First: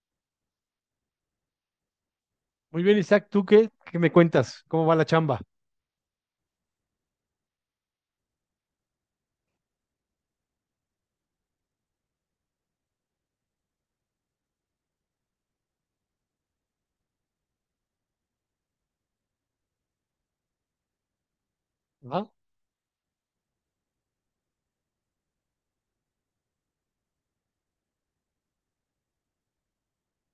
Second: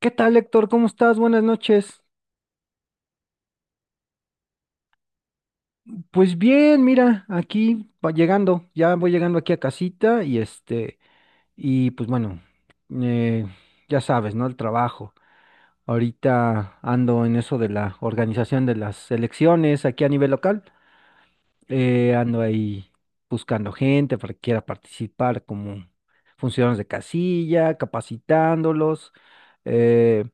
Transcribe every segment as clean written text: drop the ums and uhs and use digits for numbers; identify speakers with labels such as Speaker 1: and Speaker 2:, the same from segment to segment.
Speaker 1: ¿Qué tal, Héctor? ¿Cómo estás? Buenas noches.
Speaker 2: Muy bien, Isaac, ¿tú qué me cuentas? ¿Cómo va la chamba?
Speaker 1: Pues bien, mira, aquí va llegando, ya voy llegando aquí a casita y pues bueno, eh, ya sabes, ¿no? El trabajo. Ahorita ando en eso de la organización de las elecciones aquí a nivel local.
Speaker 2: ¿Ah?
Speaker 1: Ando ahí buscando gente para que quiera participar como funcionarios de casilla, capacitándolos. eh,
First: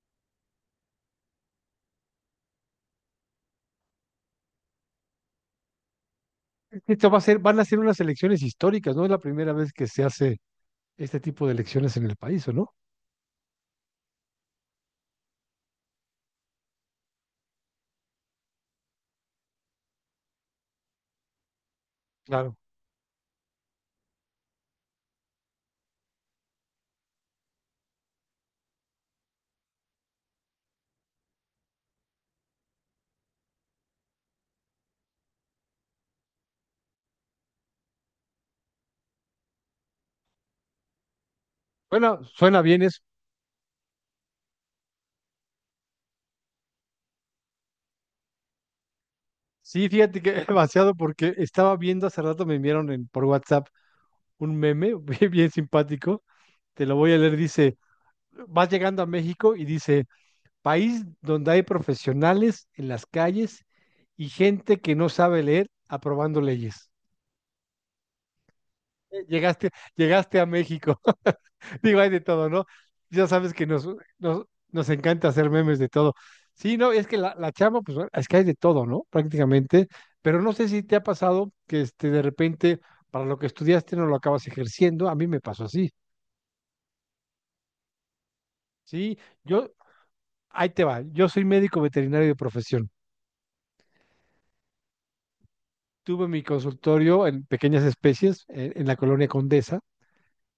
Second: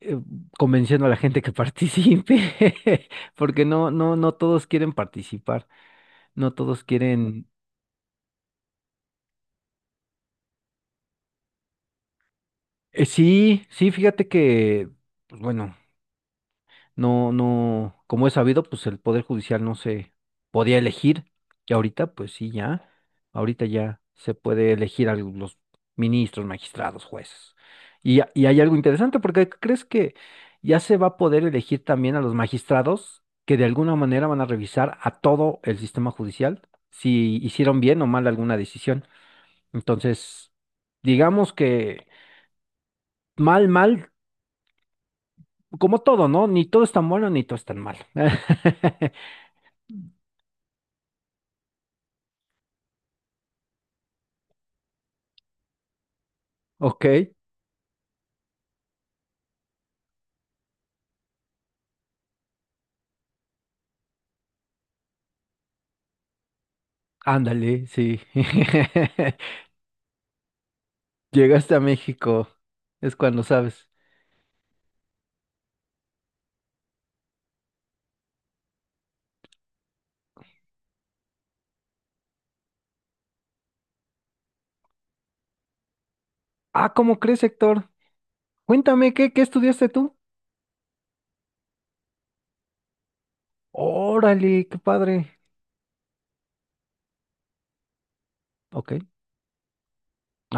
Speaker 1: eh, Convenciendo a la gente que participe, porque no todos quieren participar, no todos
Speaker 2: Esto va a ser,
Speaker 1: quieren.
Speaker 2: van a ser unas elecciones históricas, ¿no? Es la primera vez que se hace este tipo de elecciones en el país, ¿o no?
Speaker 1: Sí, sí, fíjate que, pues bueno, no, no, como es sabido, pues el Poder Judicial no se podía elegir. Y ahorita, pues sí,
Speaker 2: Claro.
Speaker 1: ya. Ahorita ya se puede elegir a los ministros, magistrados, jueces. Y, y hay algo interesante, porque crees que ya se va a poder elegir también a los magistrados que de alguna manera van a revisar a todo el sistema judicial si hicieron bien o mal alguna decisión. Entonces, digamos que
Speaker 2: Bueno, suena bien eso.
Speaker 1: mal, mal, como todo, ¿no? Ni todo es tan bueno, ni todo es tan mal.
Speaker 2: Sí, fíjate que demasiado porque estaba viendo hace rato, me enviaron por WhatsApp un meme bien bien simpático. Te lo
Speaker 1: Ok,
Speaker 2: voy a leer, dice, vas llegando a México y dice, país donde hay profesionales en las calles y gente que no sabe leer aprobando leyes.
Speaker 1: ándale, sí.
Speaker 2: Llegaste, llegaste a México.
Speaker 1: Llegaste a
Speaker 2: Digo, hay de
Speaker 1: México,
Speaker 2: todo, ¿no?
Speaker 1: es
Speaker 2: Ya
Speaker 1: cuando
Speaker 2: sabes que
Speaker 1: sabes.
Speaker 2: nos, nos encanta hacer memes de todo. Sí, no, es que la chamba, pues bueno, es que hay de todo, ¿no? Prácticamente. Pero no sé si te ha pasado que de repente, para lo que estudiaste no lo acabas ejerciendo. A mí me pasó así.
Speaker 1: Ah, ¿cómo crees, Héctor? Cuéntame,
Speaker 2: Sí,
Speaker 1: ¿qué
Speaker 2: yo,
Speaker 1: estudiaste tú?
Speaker 2: ahí te va. Yo soy médico veterinario de profesión.
Speaker 1: Órale, qué padre.
Speaker 2: Tuve mi consultorio en pequeñas especies en
Speaker 1: Ok.
Speaker 2: la colonia Condesa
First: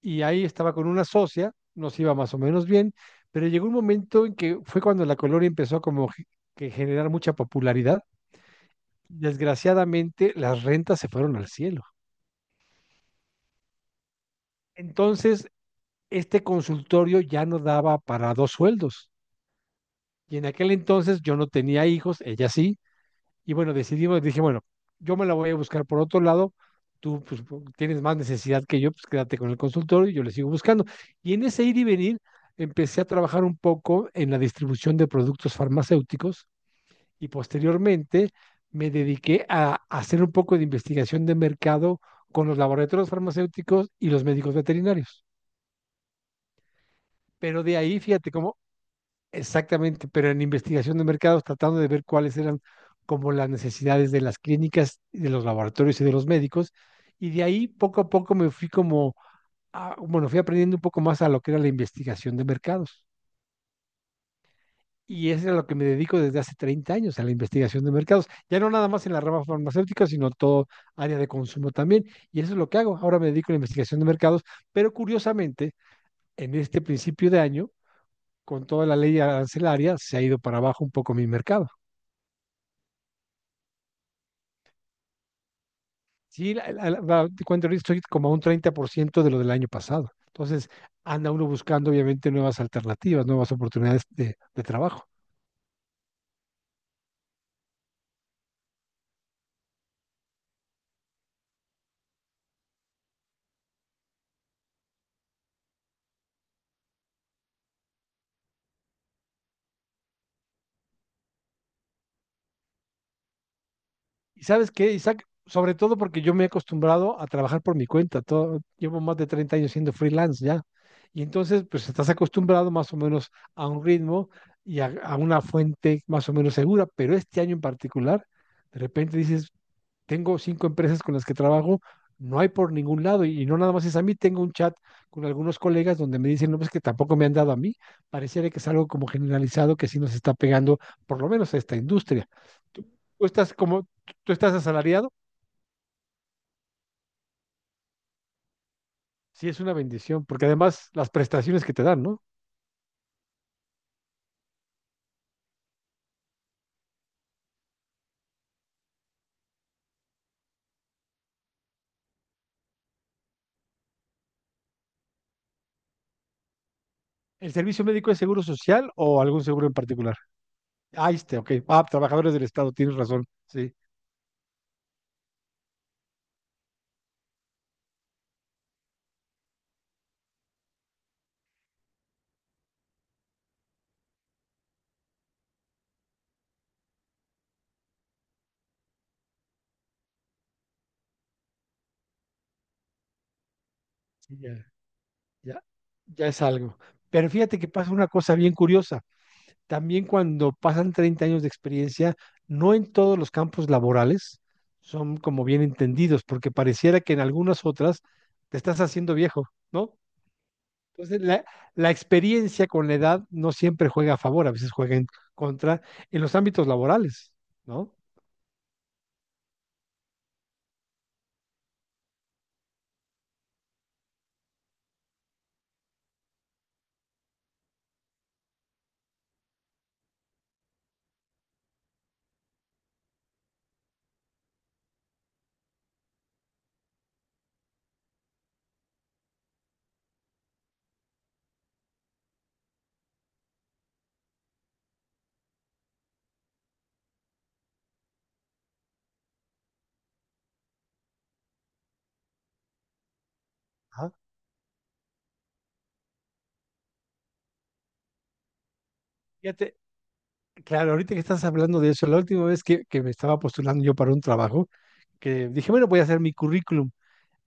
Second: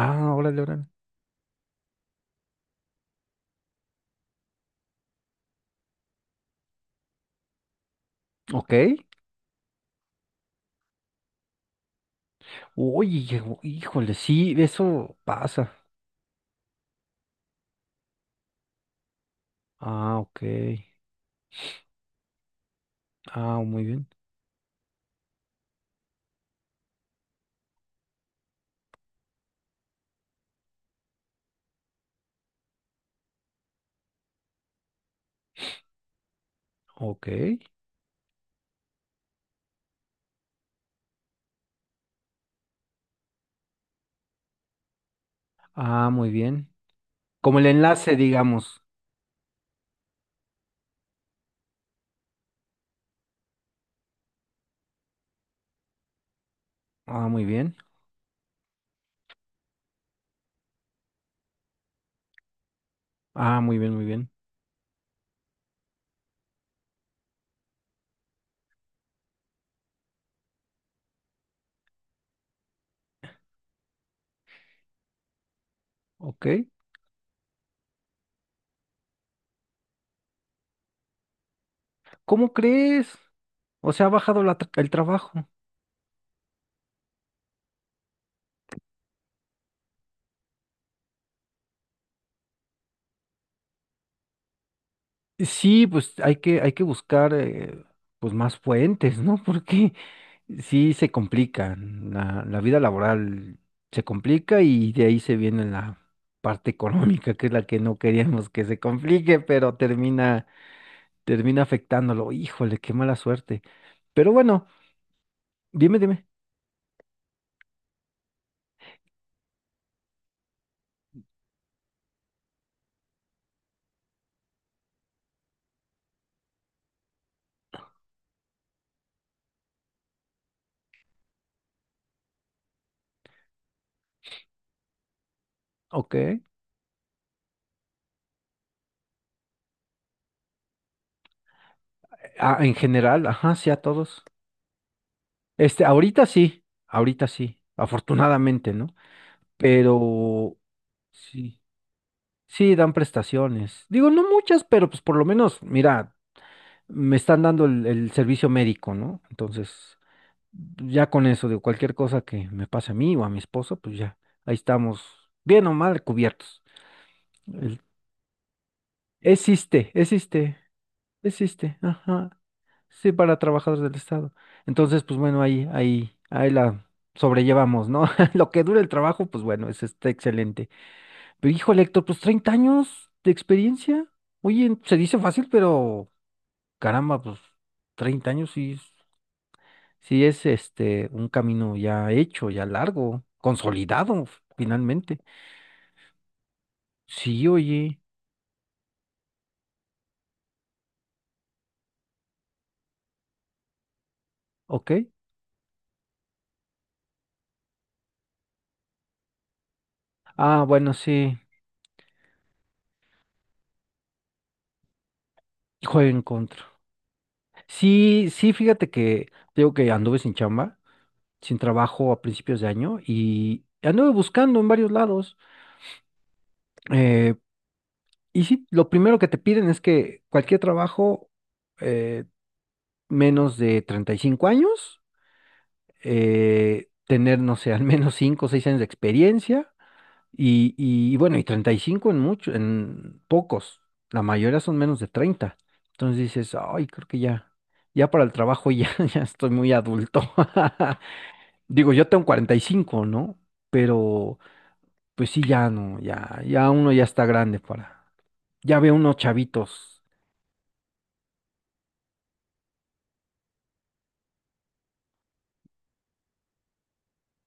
Speaker 2: y ahí
Speaker 1: órale,
Speaker 2: estaba
Speaker 1: órale.
Speaker 2: con una socia, nos iba más o menos bien, pero llegó un momento en que fue cuando la colonia empezó como que generar mucha popularidad.
Speaker 1: Ok.
Speaker 2: Desgraciadamente, las rentas se fueron al cielo.
Speaker 1: Oye, híjole, sí, eso
Speaker 2: Entonces,
Speaker 1: pasa.
Speaker 2: este consultorio ya no daba para dos sueldos.
Speaker 1: Ah,
Speaker 2: Y
Speaker 1: ok.
Speaker 2: en aquel entonces yo no tenía hijos, ella sí. Y
Speaker 1: Ah,
Speaker 2: bueno,
Speaker 1: muy bien.
Speaker 2: decidimos, dije, bueno, yo me la voy a buscar por otro lado, tú pues, tienes más necesidad que yo, pues quédate con el consultorio y yo le sigo buscando. Y en ese ir y venir empecé a trabajar un poco en la distribución de productos farmacéuticos
Speaker 1: Ok.
Speaker 2: y posteriormente me dediqué a hacer un poco de investigación de mercado con los laboratorios farmacéuticos y los médicos veterinarios.
Speaker 1: Ah, muy bien. Como
Speaker 2: Pero
Speaker 1: el
Speaker 2: de ahí,
Speaker 1: enlace,
Speaker 2: fíjate cómo.
Speaker 1: digamos.
Speaker 2: Exactamente, pero en investigación de mercados, tratando de ver cuáles eran como las necesidades de las clínicas, de los laboratorios y de los médicos.
Speaker 1: Ah,
Speaker 2: Y de
Speaker 1: muy
Speaker 2: ahí
Speaker 1: bien.
Speaker 2: poco a poco me fui como, bueno, fui aprendiendo un poco más a lo que era la investigación de mercados.
Speaker 1: Ah, muy bien, muy bien.
Speaker 2: Y eso es a lo que me dedico desde hace 30 años, a la investigación de mercados. Ya no nada más en la rama farmacéutica, sino todo área de consumo también. Y eso es lo que hago. Ahora me dedico a la investigación de mercados, pero curiosamente,
Speaker 1: Ok.
Speaker 2: en este principio de año, con toda la ley arancelaria, se ha ido para abajo un poco mi mercado.
Speaker 1: ¿Cómo crees? O sea, ha bajado el trabajo.
Speaker 2: Sí, cuando estoy como a un 30% de lo del año pasado. Entonces, anda uno buscando obviamente nuevas alternativas, nuevas oportunidades de trabajo.
Speaker 1: Sí, pues hay que buscar pues más fuentes, ¿no? Porque sí se complica, la vida laboral se complica y de ahí se viene la parte económica, que es la que no queríamos que se complique, pero termina afectándolo. Híjole, qué mala suerte. Pero
Speaker 2: ¿Y
Speaker 1: bueno,
Speaker 2: sabes qué, Isaac? Sobre todo
Speaker 1: dime,
Speaker 2: porque
Speaker 1: dime.
Speaker 2: yo me he acostumbrado a trabajar por mi cuenta. Todo, llevo más de 30 años siendo freelance ya. Y entonces, pues estás acostumbrado más o menos a un ritmo y a una fuente más o menos segura. Pero este año en particular, de repente dices, tengo cinco empresas con las que trabajo, no hay por ningún lado y no nada más es a mí, tengo un chat con algunos colegas donde me
Speaker 1: Ok.
Speaker 2: dicen, no, pues que tampoco me han dado a mí, pareciera que es algo como generalizado que sí nos está pegando, por lo menos a esta industria.
Speaker 1: Ah, en
Speaker 2: Tú,
Speaker 1: general,
Speaker 2: tú estás
Speaker 1: ajá, sí a
Speaker 2: como,
Speaker 1: todos.
Speaker 2: tú estás asalariado,
Speaker 1: Este, ahorita sí, afortunadamente, ¿no?
Speaker 2: sí es una bendición, porque
Speaker 1: Pero
Speaker 2: además las
Speaker 1: sí.
Speaker 2: prestaciones que te dan, ¿no?
Speaker 1: Sí, dan prestaciones. Digo, no muchas, pero pues por lo menos, mira, me están dando el servicio médico, ¿no? Entonces, ya con eso, digo, cualquier cosa que me pase a mí o a mi esposo, pues ya, ahí estamos, bien o mal cubiertos.
Speaker 2: ¿El
Speaker 1: El-
Speaker 2: servicio médico es seguro social o algún seguro en
Speaker 1: existe,
Speaker 2: particular?
Speaker 1: existe,
Speaker 2: Ah, ok.
Speaker 1: Existe,
Speaker 2: Ah,
Speaker 1: ajá.
Speaker 2: trabajadores del Estado, tienes
Speaker 1: Sí,
Speaker 2: razón.
Speaker 1: para
Speaker 2: Sí,
Speaker 1: trabajadores del Estado. Entonces, pues bueno, ahí la sobrellevamos, ¿no? Lo que dura el trabajo, pues bueno, eso está excelente. Pero híjole, Héctor, pues 30 años de experiencia. Oye, se dice fácil, pero caramba, pues 30 años sí, sí es este un camino ya hecho, ya largo, consolidado
Speaker 2: sí, ya,
Speaker 1: finalmente.
Speaker 2: ya, ya es algo. Pero
Speaker 1: Sí,
Speaker 2: fíjate que pasa
Speaker 1: oye,
Speaker 2: una cosa bien curiosa. También cuando pasan 30 años de experiencia, no en todos los campos laborales
Speaker 1: ok.
Speaker 2: son como bien entendidos, porque pareciera que en algunas otras te estás haciendo viejo, ¿no?
Speaker 1: Ah, bueno,
Speaker 2: Entonces,
Speaker 1: sí,
Speaker 2: la experiencia con la edad no siempre juega a favor, a veces juega en contra
Speaker 1: juego
Speaker 2: en
Speaker 1: en
Speaker 2: los
Speaker 1: contra.
Speaker 2: ámbitos laborales, ¿no?
Speaker 1: Sí, sí, fíjate que digo que anduve sin chamba, sin trabajo a principios de año y anduve buscando en varios lados. Eh, y sí, lo primero que te piden es que cualquier trabajo eh, menos de 35 años, tener, no sé, al menos 5 o 6 años de experiencia y bueno, y 35 en muchos, en pocos, la mayoría son menos de 30. Entonces dices, ay, creo que ya, ya para el trabajo ya, ya estoy muy adulto. Digo, yo tengo 45, ¿no?
Speaker 2: Ajá.
Speaker 1: Pero pues sí, ya no, ya, ya uno ya está grande para, ya ve unos
Speaker 2: Fíjate,
Speaker 1: chavitos,
Speaker 2: claro, ahorita que estás hablando de eso, la última vez que me estaba postulando yo para un trabajo, que dije, bueno, voy a hacer mi currículum.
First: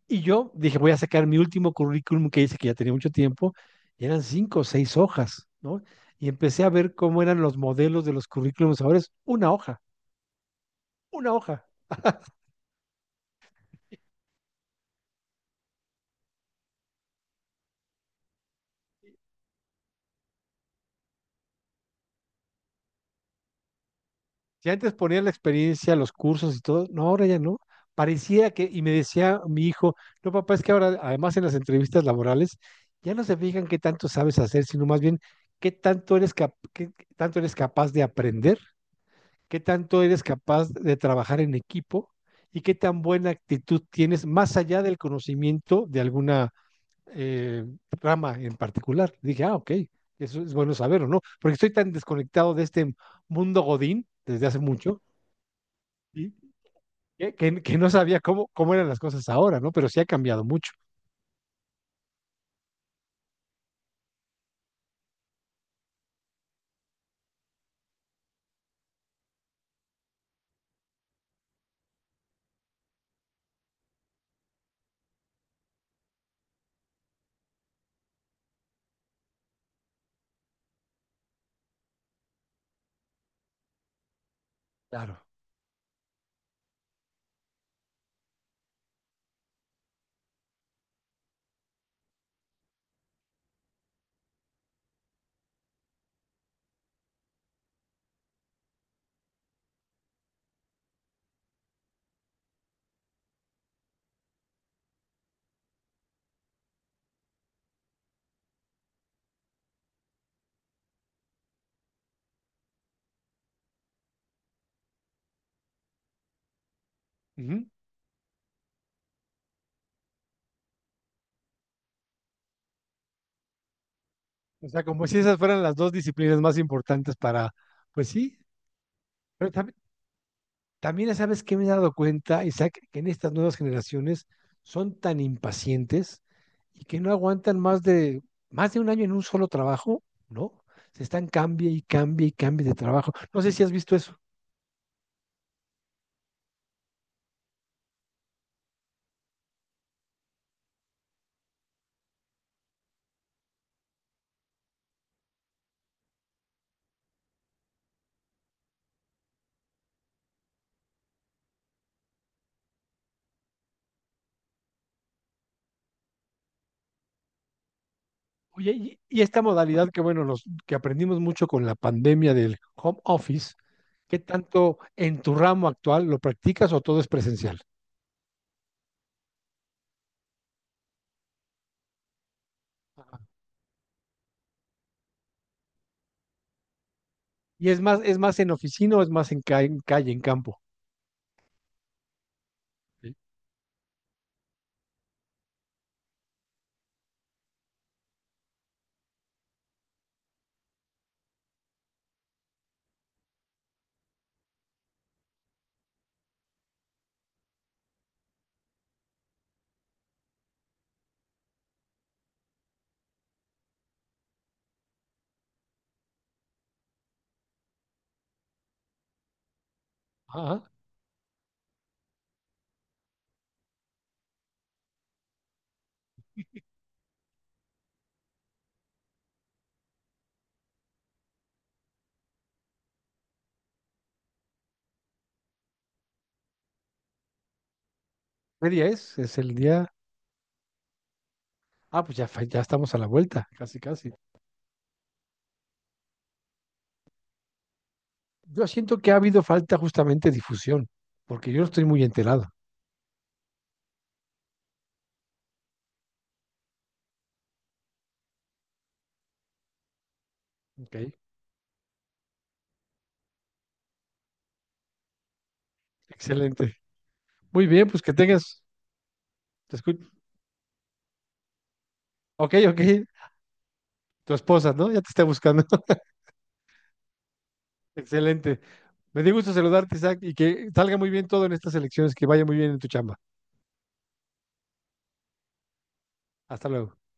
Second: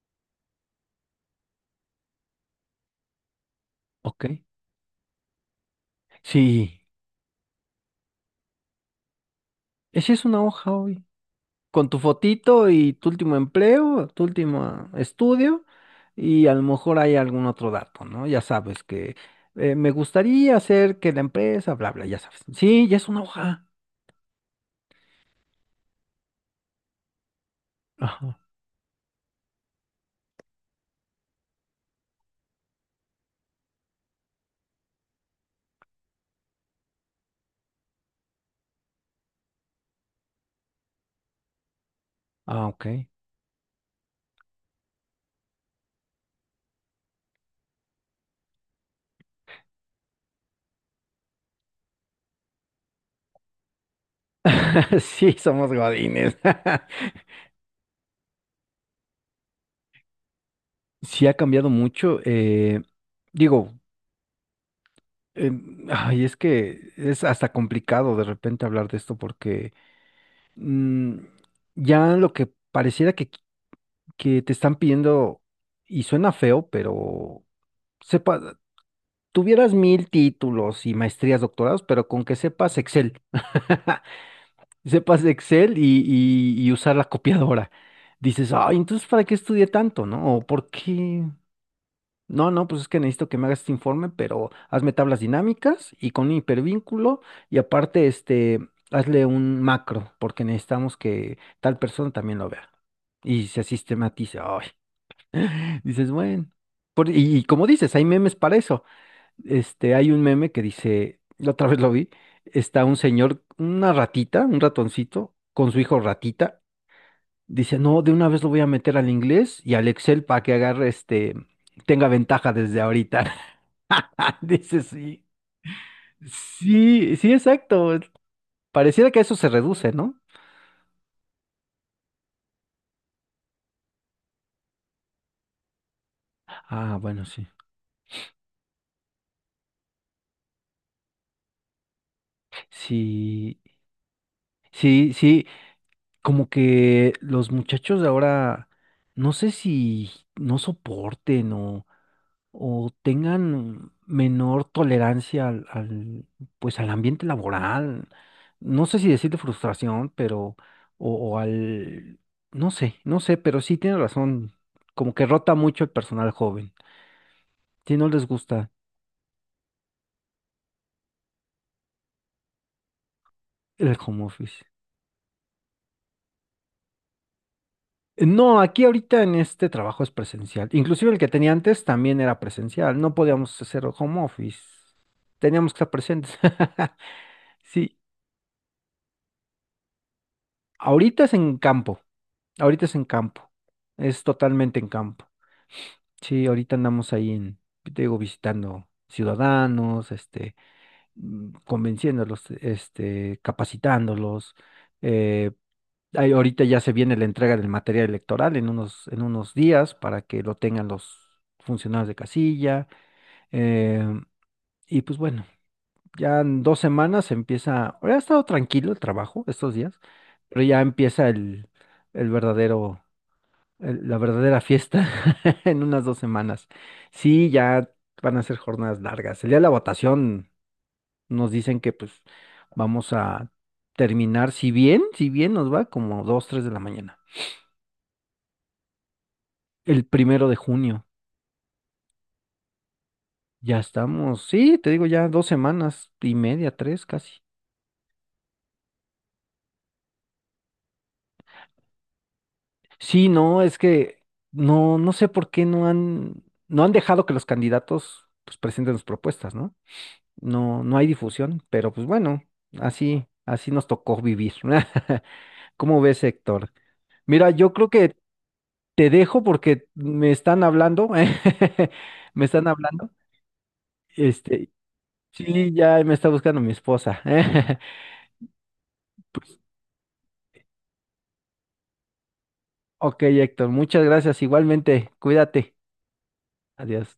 Speaker 2: Y yo dije, voy a sacar mi último currículum que hice, que ya tenía mucho tiempo, y eran
Speaker 1: ¿ok?
Speaker 2: cinco o seis hojas, ¿no? Y empecé a
Speaker 1: Sí,
Speaker 2: ver cómo eran los modelos de los currículums. Ahora es una hoja,
Speaker 1: esa es una hoja hoy.
Speaker 2: una hoja.
Speaker 1: Con tu fotito y tu último empleo, tu último estudio, y a lo mejor hay algún otro dato, ¿no? Ya sabes que me gustaría hacer que la empresa, bla, bla, ya sabes. Sí, ya es una hoja.
Speaker 2: Si antes ponía la experiencia, los cursos y todo, no, ahora ya no.
Speaker 1: Ajá.
Speaker 2: Parecía que, y me decía mi hijo, no, papá, es que ahora, además en las entrevistas laborales, ya no se fijan qué tanto sabes hacer, sino más bien qué tanto eres, qué tanto eres capaz de aprender, qué tanto eres capaz de trabajar en equipo y
Speaker 1: Ah,
Speaker 2: qué
Speaker 1: ok.
Speaker 2: tan buena actitud tienes más allá del conocimiento de alguna eh, rama en particular. Dije, ah, ok, eso es bueno saber o no, porque estoy tan desconectado de este mundo Godín desde hace mucho,
Speaker 1: Sí, somos
Speaker 2: ¿sí?
Speaker 1: godines.
Speaker 2: que no sabía cómo eran las cosas ahora, ¿no? Pero sí ha cambiado mucho.
Speaker 1: Sí ha cambiado mucho. Digo, ay, es que es hasta complicado de repente hablar de esto porque mm, ya lo que pareciera que te están pidiendo, y suena feo, pero sepa, tuvieras mil títulos y maestrías, doctorados, pero con que sepas Excel,
Speaker 2: Claro.
Speaker 1: sepas Excel y usar la copiadora. Dices, ay, entonces, ¿para qué estudié tanto, no? ¿O por qué? No, no, pues es que necesito que me hagas este informe, pero hazme tablas dinámicas y con un hipervínculo y aparte, este, hazle un macro, porque necesitamos que tal persona también lo vea y se sistematice. Ay, dices, bueno. Y, y como dices, hay memes para eso. Este, hay un meme que dice, la otra vez lo vi, está un señor, una ratita, un ratoncito, con su hijo ratita.
Speaker 2: Ujú.
Speaker 1: Dice, no, de una vez lo voy a meter al inglés y al Excel para que agarre este, tenga ventaja desde ahorita.
Speaker 2: O
Speaker 1: Dice,
Speaker 2: sea, como si
Speaker 1: sí.
Speaker 2: esas fueran las dos disciplinas más
Speaker 1: Sí,
Speaker 2: importantes
Speaker 1: sí,
Speaker 2: para,
Speaker 1: exacto.
Speaker 2: pues sí,
Speaker 1: Pareciera que a eso se
Speaker 2: pero también.
Speaker 1: reduce, ¿no?
Speaker 2: También sabes que me he dado cuenta, Isaac, que en estas nuevas generaciones son tan impacientes y
Speaker 1: Ah,
Speaker 2: que no
Speaker 1: bueno, sí.
Speaker 2: aguantan más de un año en un solo trabajo, ¿no? Se están cambie y cambie y cambie de trabajo. No sé
Speaker 1: Sí,
Speaker 2: si has visto eso.
Speaker 1: sí, sí. Como que los muchachos de ahora, no sé si no soporten o tengan menor tolerancia al, pues al ambiente laboral. No sé si decirle frustración, pero, o al, no sé, no sé, pero sí tiene razón. Como que rota mucho el personal joven. Si no les gusta
Speaker 2: Oye, y esta modalidad que bueno, los que aprendimos mucho con la pandemia del home office,
Speaker 1: el
Speaker 2: ¿qué
Speaker 1: home office.
Speaker 2: tanto en tu ramo actual lo practicas o todo es presencial?
Speaker 1: No, aquí ahorita en este trabajo es presencial. Inclusive el que tenía antes también era presencial. No
Speaker 2: Ajá.
Speaker 1: podíamos hacer home office. Teníamos que estar presentes.
Speaker 2: Y
Speaker 1: Sí,
Speaker 2: es más en oficina o es más en, en calle, en campo.
Speaker 1: ahorita es en campo. Ahorita es en
Speaker 2: Sí.
Speaker 1: campo. Es totalmente en campo. Sí, ahorita andamos ahí en, te digo, visitando ciudadanos, este, convenciéndolos, este, capacitándolos, eh, ahí ahorita ya se viene la entrega del material electoral en unos días para que lo tengan los funcionarios de casilla. eh, y pues bueno, ya en 2 semanas empieza, ha estado tranquilo el trabajo estos días, pero
Speaker 2: Ajá.
Speaker 1: ya empieza el verdadero, la verdadera fiesta en unas 2 semanas. Sí, ya van a ser jornadas largas. El día de la votación nos dicen que pues vamos a terminar, si bien nos va como dos, tres de la mañana.
Speaker 2: ¿Qué día es? Es el día.
Speaker 1: El 1 de junio.
Speaker 2: Ah, pues ya, ya estamos a la vuelta,
Speaker 1: Ya
Speaker 2: casi, casi.
Speaker 1: estamos. Sí, te digo ya 2 semanas y media, tres casi.
Speaker 2: Yo siento que ha habido falta justamente de difusión, porque yo no estoy muy enterado.
Speaker 1: Sí, no, es que no, no sé por qué no han, no han dejado que los candidatos pues, presenten sus propuestas, ¿no? No,
Speaker 2: Ok,
Speaker 1: no hay difusión, pero pues bueno, así, así nos tocó vivir. ¿Cómo ves, Héctor?
Speaker 2: excelente.
Speaker 1: Mira,
Speaker 2: Muy
Speaker 1: yo
Speaker 2: bien,
Speaker 1: creo
Speaker 2: pues que
Speaker 1: que
Speaker 2: tengas.
Speaker 1: te dejo
Speaker 2: Te
Speaker 1: porque
Speaker 2: escu-
Speaker 1: me están hablando, me
Speaker 2: Ok,
Speaker 1: están
Speaker 2: ok.
Speaker 1: hablando.
Speaker 2: Tu
Speaker 1: Este,
Speaker 2: esposa, ¿no? Ya te está buscando.
Speaker 1: sí, ya me está buscando mi esposa.
Speaker 2: Excelente. Me dio gusto
Speaker 1: Pues
Speaker 2: saludarte, Isaac, y que salga muy bien todo en estas elecciones, que vaya muy bien en tu chamba.
Speaker 1: ok, Héctor, muchas gracias. Igualmente, cuídate.
Speaker 2: Hasta luego.
Speaker 1: Adiós.